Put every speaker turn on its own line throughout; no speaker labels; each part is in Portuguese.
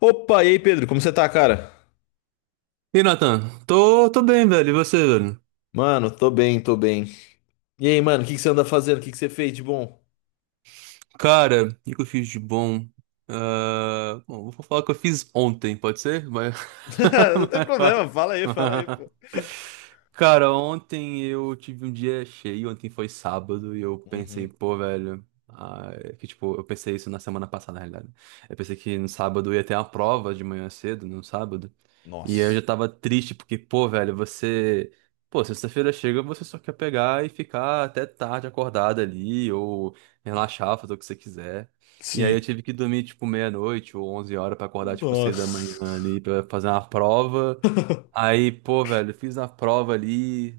Opa, e aí, Pedro, como você tá, cara?
E Nathan? Tô bem, velho. E você, velho?
Mano, tô bem, tô bem. E aí, mano, o que que você anda fazendo? O que que você fez de bom?
Cara, o que que eu fiz de bom? Ah, bom, vou falar o que eu fiz ontem, pode ser?
Não tem problema, fala aí,
Mas-
pô.
Cara, ontem eu tive um dia cheio, ontem foi sábado e eu pensei,
Uhum.
pô, velho, ah, é que tipo, eu pensei isso na semana passada, na realidade. Eu pensei que no sábado ia ter uma prova de manhã cedo, no sábado. E eu já
Nossa.
tava triste, porque, pô, velho, você. Pô, sexta-feira chega, você só quer pegar e ficar até tarde acordado ali, ou relaxar, fazer o que você quiser. E aí eu
Sim.
tive que dormir, tipo, meia-noite ou 11 horas pra acordar, tipo, 6 da manhã
Nossa.
ali pra fazer uma prova. Aí, pô, velho, fiz a prova ali,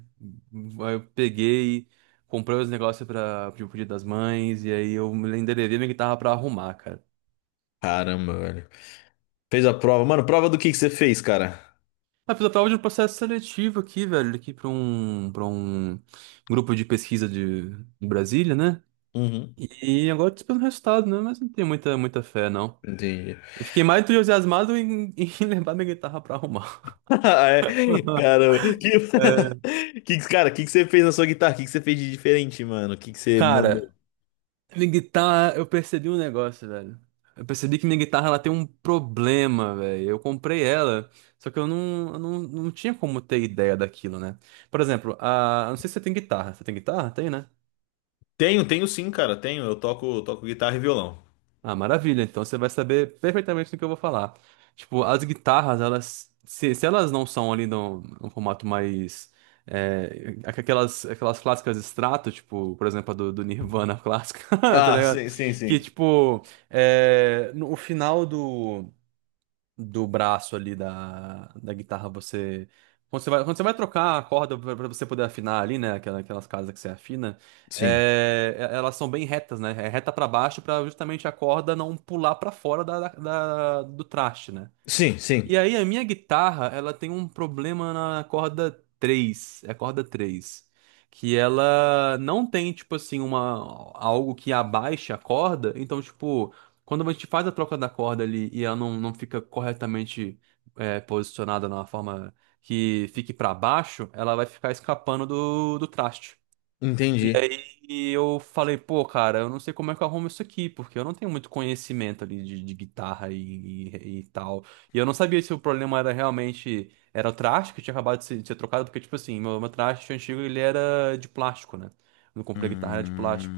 aí eu peguei, comprei os negócios pro Dia das Mães, e aí eu me endereçei minha guitarra pra arrumar, cara.
Caramba, velho. Fez a prova. Mano, prova do que você fez, cara?
Mas fiz a prova de um processo seletivo aqui, velho, aqui pra um grupo de pesquisa de Brasília, né?
Uhum.
E agora tô esperando o resultado, né? Mas não tenho muita, muita fé, não.
Entendi.
Eu fiquei mais entusiasmado em, em levar minha guitarra pra arrumar.
Ah, é? Caramba. Que...
É,
Cara, o que que você fez na sua guitarra? O que que você fez de diferente, mano? O que que você
Cara,
mandou?
minha guitarra, eu percebi um negócio, velho. Eu percebi que minha guitarra ela tem um problema, velho. Eu comprei ela, só que eu não tinha como ter ideia daquilo, né? Por exemplo, eu não sei se você tem guitarra. Você tem guitarra? Tem, né?
Tenho, tenho sim, cara, tenho. Eu toco, toco guitarra e violão.
Ah, maravilha. Então você vai saber perfeitamente do que eu vou falar. Tipo, as guitarras, elas, se elas não são ali num, formato mais aquelas clássicas extrato, tipo, por exemplo, a do Nirvana clássica, tá
Ah, sim,
ligado?
sim,
Que
sim.
tipo, é, no, o final do braço ali da guitarra, você. Quando você vai trocar a corda para você poder afinar ali, né? Aquelas casas que você afina,
Sim.
elas são bem retas, né? É reta para baixo para justamente a corda não pular para fora do traste, né?
Sim, sim.
E aí a minha guitarra, ela tem um problema na corda 3, é a corda 3, que ela não tem tipo assim uma, algo que abaixe a corda, então tipo, quando a gente faz a troca da corda ali e ela não fica corretamente, posicionada na forma que fique para baixo, ela vai ficar escapando do traste. E
Entendi.
aí eu falei, pô, cara, eu não sei como é que eu arrumo isso aqui, porque eu não tenho muito conhecimento ali de guitarra e tal. E eu não sabia se o problema era realmente, era o traste que tinha acabado de ser trocado, porque, tipo assim, meu traste antigo, ele era de plástico, né? Quando eu comprei a guitarra, era de plástico.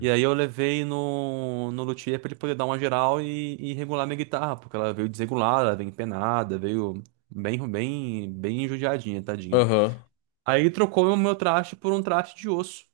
E aí eu levei no luthier pra ele poder dar uma geral e regular minha guitarra, porque ela veio desregulada, veio empenada, veio bem, bem, bem judiadinha, tadinha.
Aham.
Aí ele trocou o meu traste por um traste de osso.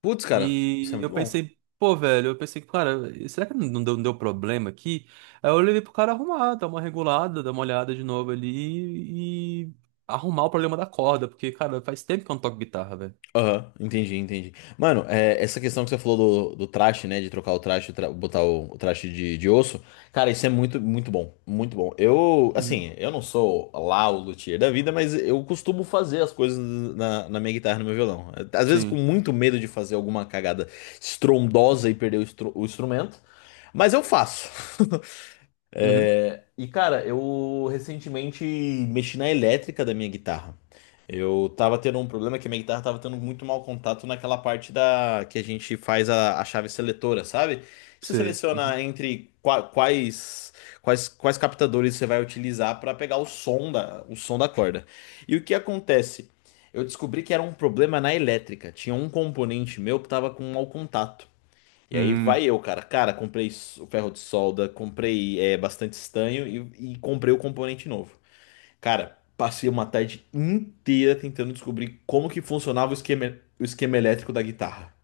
Putz, cara, isso é
E eu
muito bom.
pensei, pô, velho, eu pensei, cara, será que não deu problema aqui? Aí eu levei pro cara arrumar, dar uma regulada, dar uma olhada de novo ali e arrumar o problema da corda, porque, cara, faz tempo que eu não toco guitarra, velho.
Aham, entendi, entendi. Mano, é, essa questão que você falou do traste, né? De trocar o traste, botar o traste de osso. Cara, isso é muito, muito bom. Muito bom. Eu,
Uhum.
assim, eu não sou lá o luthier da vida, mas eu costumo fazer as coisas na, na minha guitarra, no meu violão. Às vezes com
Sim.
muito medo de fazer alguma cagada estrondosa e perder o, o instrumento, mas eu faço.
Uhum.
É, e cara, eu recentemente mexi na elétrica da minha guitarra. Eu tava tendo um problema que a minha guitarra tava tendo muito mau contato naquela parte da que a gente faz a chave seletora, sabe? Você
Sei.
seleciona
Uhum.
entre quais quais captadores você vai utilizar para pegar o som da corda. E o que acontece? Eu descobri que era um problema na elétrica. Tinha um componente meu que tava com mau contato. E aí vai
Hum.
eu, cara. Cara, comprei o ferro de solda, comprei é, bastante estanho e comprei o componente novo. Cara, passei uma tarde inteira tentando descobrir como que funcionava o esquema elétrico da guitarra.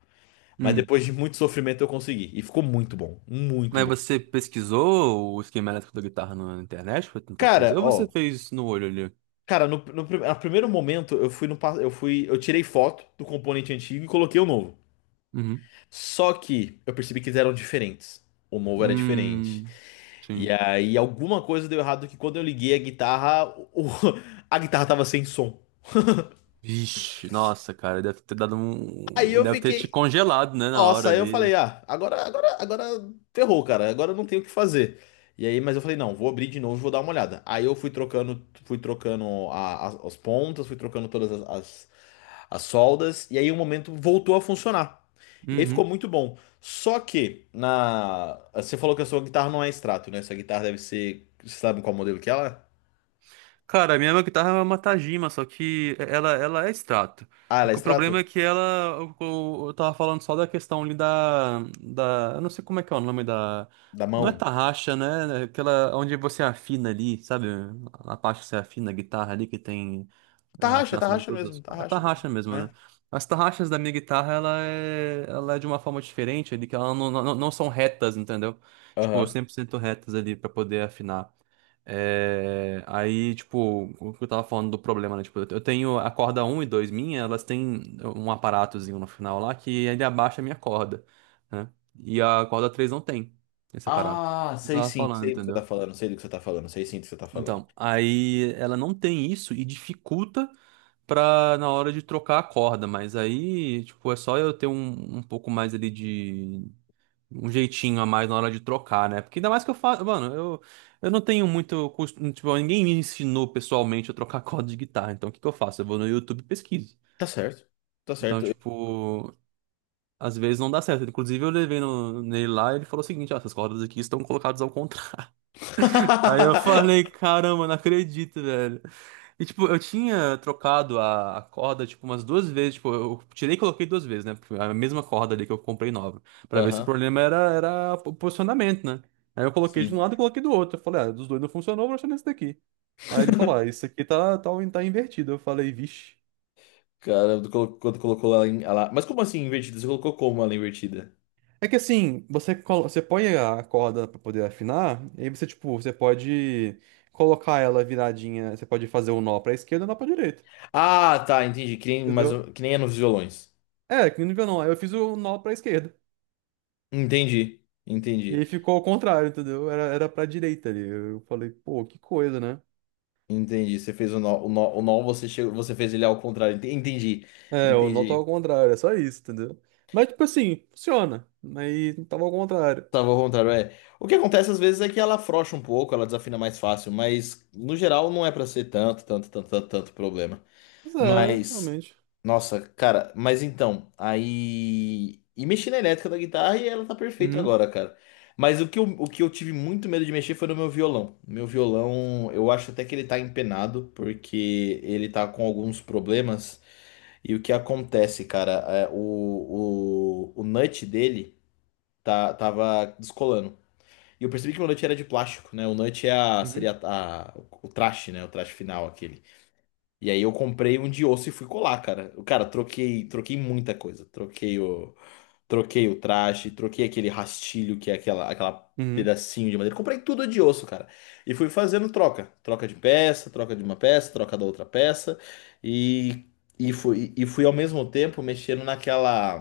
Mas
Hum.
depois de muito sofrimento eu consegui. E ficou muito bom, muito
Mas
bom.
você pesquisou o esquema elétrico da guitarra na internet pra tentar fazer?
Cara,
Ou você
ó,
fez no olho ali?
cara, no, no, a primeiro momento eu fui no, eu fui, eu tirei foto do componente antigo e coloquei o novo.
Uhum.
Só que eu percebi que eles eram diferentes. O novo era diferente.
Hum.
E
Sim.
aí alguma coisa deu errado que quando eu liguei a guitarra, o- a guitarra tava sem som.
Vixe, nossa, cara, deve ter dado
Aí
um.
eu
Deve ter te
fiquei,
congelado, né, na hora
nossa, aí eu
ali.
falei, ah, agora, agora, agora ferrou, cara, agora eu não tenho o que fazer. E aí, mas eu falei, não, vou abrir de novo, e vou dar uma olhada. Aí eu fui trocando as pontas, fui trocando todas as soldas, e aí um momento voltou a funcionar. E aí ficou
Uhum.
muito bom. Só que na, você falou que a sua guitarra não é extrato, né? Sua guitarra deve ser, você sabe qual modelo que ela é?
Cara, a minha guitarra é uma Tajima, só que ela é extrato.
Ah,
O
ela é
que- o problema é
extrato?
que ela. Eu tava falando só da questão ali da, eu não sei como é que é o nome da.
Da
Não é
mão?
tarraxa, né? Aquela onde você afina ali, sabe? A parte que você afina a guitarra ali que tem. A
Tarraxa,
afinação de
tarraxa
todos
mesmo,
os. É
tarraxa,
tarraxa mesmo, né?
né?
As tarraxas da minha guitarra, ela é de uma forma diferente, ali, que ela não são retas, entendeu? Tipo,
Aham.
100% retas ali pra poder afinar. Aí, tipo, o que eu tava falando do problema, né? Tipo, eu tenho a corda um e 2 minha, elas têm um aparatozinho no final lá que ele abaixa a minha corda, né? E a corda 3 não tem esse aparato.
Ah,
Eu
sei
tava
sim,
falando,
sei do que você
entendeu?
tá falando, sei do que você tá falando, sei sim do que você tá falando.
Então, aí ela não tem isso e dificulta pra na hora de trocar a corda, mas aí, tipo, é só eu ter um pouco mais ali de. Um jeitinho a mais na hora de trocar, né? Porque ainda mais que eu faço. Mano, eu não tenho muito. Tipo, ninguém me ensinou pessoalmente a trocar corda de guitarra. Então, o que que eu faço? Eu vou no YouTube e pesquiso.
Tá certo, tá
Então,
certo.
tipo, às vezes não dá certo. Inclusive, eu levei no, nele lá e ele falou o seguinte: ah, essas cordas aqui estão colocadas ao contrário. Aí eu falei, caramba, não acredito, velho. E, tipo, eu tinha trocado a corda, tipo, umas duas vezes. Tipo, eu tirei e coloquei duas vezes, né? A mesma corda ali que eu comprei nova. Pra ver se o
Aham,
problema era o posicionamento, né? Aí eu coloquei de um
sim.
lado e coloquei do outro. Eu falei, ah, dos dois não funcionou, vou deixar nesse daqui. Aí ele falou, ah, isso aqui tá invertido. Eu falei, vixe.
Cara, quando colocou ela, Mas como assim invertida? Você colocou como ela invertida?
É que assim, você põe a corda pra poder afinar, e aí você, tipo, você pode colocar ela viradinha, você pode fazer o um nó pra esquerda e um nó pra direita.
Ah, tá, entendi. Que nem, mas,
Entendeu?
que nem é nos violões.
É, que nível não. Aí eu fiz o nó pra esquerda.
Entendi,
E aí
entendi,
ficou ao contrário, entendeu? Era pra direita ali. Eu falei, pô, que coisa, né?
entendi. Você fez o nó, o nó, o nó você, chegou, você fez ele ao contrário. Entendi,
É, o nó tava
entendi.
ao contrário, é só isso, entendeu? Mas, tipo assim, funciona. Mas tava ao contrário.
Tava ao contrário, é. O que acontece às vezes é que ela afrouxa um pouco, ela desafina mais fácil, mas no geral não é pra ser tanto, tanto, tanto, tanto, tanto problema.
Mas é,
Mas,
realmente.
nossa, cara, mas então, aí. E mexi na elétrica da guitarra e ela tá perfeita
Uhum,
agora, cara. Mas o que eu tive muito medo de mexer foi no meu violão. Meu violão, eu acho até que ele tá empenado, porque ele tá com alguns problemas. E o que acontece, cara, é, o nut dele tá, tava descolando. E eu percebi que o nut era de plástico, né? O nut é a,
uhum,
seria a, o traste, né? O traste final, aquele. E aí eu comprei um de osso e fui colar, cara. Eu, Cara, troquei, troquei muita coisa. Troquei o, troquei o traste, troquei aquele rastilho, que é aquela, aquela
uhum,
pedacinho de madeira. Comprei tudo de osso, cara. E fui fazendo troca. Troca de peça, troca de uma peça, troca da outra peça. E, e fui ao mesmo tempo mexendo naquela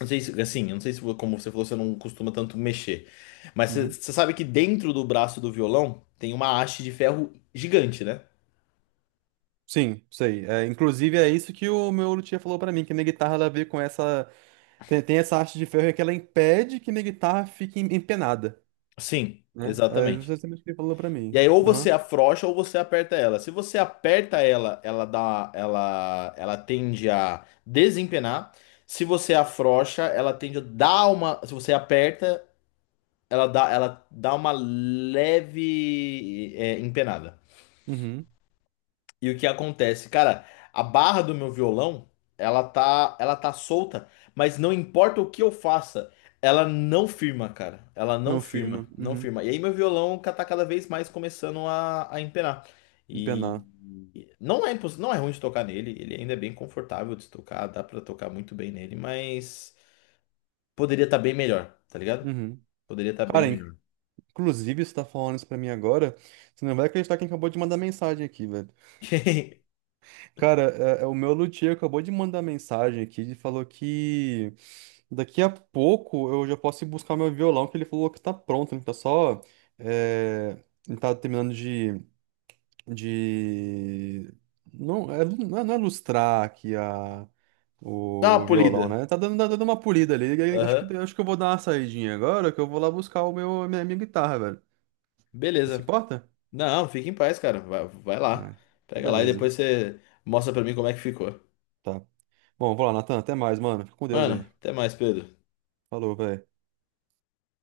não sei se, assim, eu não sei se, como você falou, você não costuma tanto mexer. Mas você
uhum.
você sabe que dentro do braço do violão tem uma haste de ferro gigante, né?
Sim, sei. É, inclusive é isso que o meu luthier falou pra mim, que minha guitarra ela veio com essa. Tem essa haste de ferro que ela impede que minha guitarra fique empenada,
Sim,
né? É
exatamente.
justamente o que ele falou pra
E
mim.
aí ou
Aham.
você afrouxa ou você aperta ela. Se você aperta ela, ela dá, ela tende a desempenar. Se você afrouxa, ela tende a dar uma, se você aperta, ela dá uma leve, é, empenada.
Uhum.
E o que acontece? Cara, a barra do meu violão, ela tá solta, mas não importa o que eu faça, ela não firma, cara. Ela não
Não
firma,
firma.
não
Uhum.
firma. E aí meu violão tá cada vez mais começando a empenar. E
Empenar.
não é imposs... não é ruim de tocar nele, ele ainda é bem confortável de tocar, dá pra tocar muito bem nele, mas poderia estar bem melhor, tá ligado?
Uhum.
Poderia estar bem
Cara,
melhor.
inclusive, você tá falando isso pra mim agora, você não vai acreditar quem acabou de mandar mensagem aqui, velho. Cara, é o meu luthier acabou de mandar mensagem aqui, ele falou que daqui a pouco eu já posso ir buscar meu violão, que ele falou que tá pronto, ele tá só... é, Ele tá terminando de não é lustrar aqui a
Dá uma
o violão,
polida.
né? Tá dando uma polida ali. E Acho
Aham.
que acho que eu vou dar uma saidinha agora, que eu vou lá buscar o meu a minha guitarra, velho. Você se
Beleza.
importa?
Não, fica em paz, cara. Vai, vai lá.
Ah,
Pega lá e
beleza.
depois você mostra pra mim como é que ficou.
Tá. Bom, vou lá, Natan. Até mais, mano. Fica com Deus
Mano,
aí.
até mais, Pedro.
Falou, velho.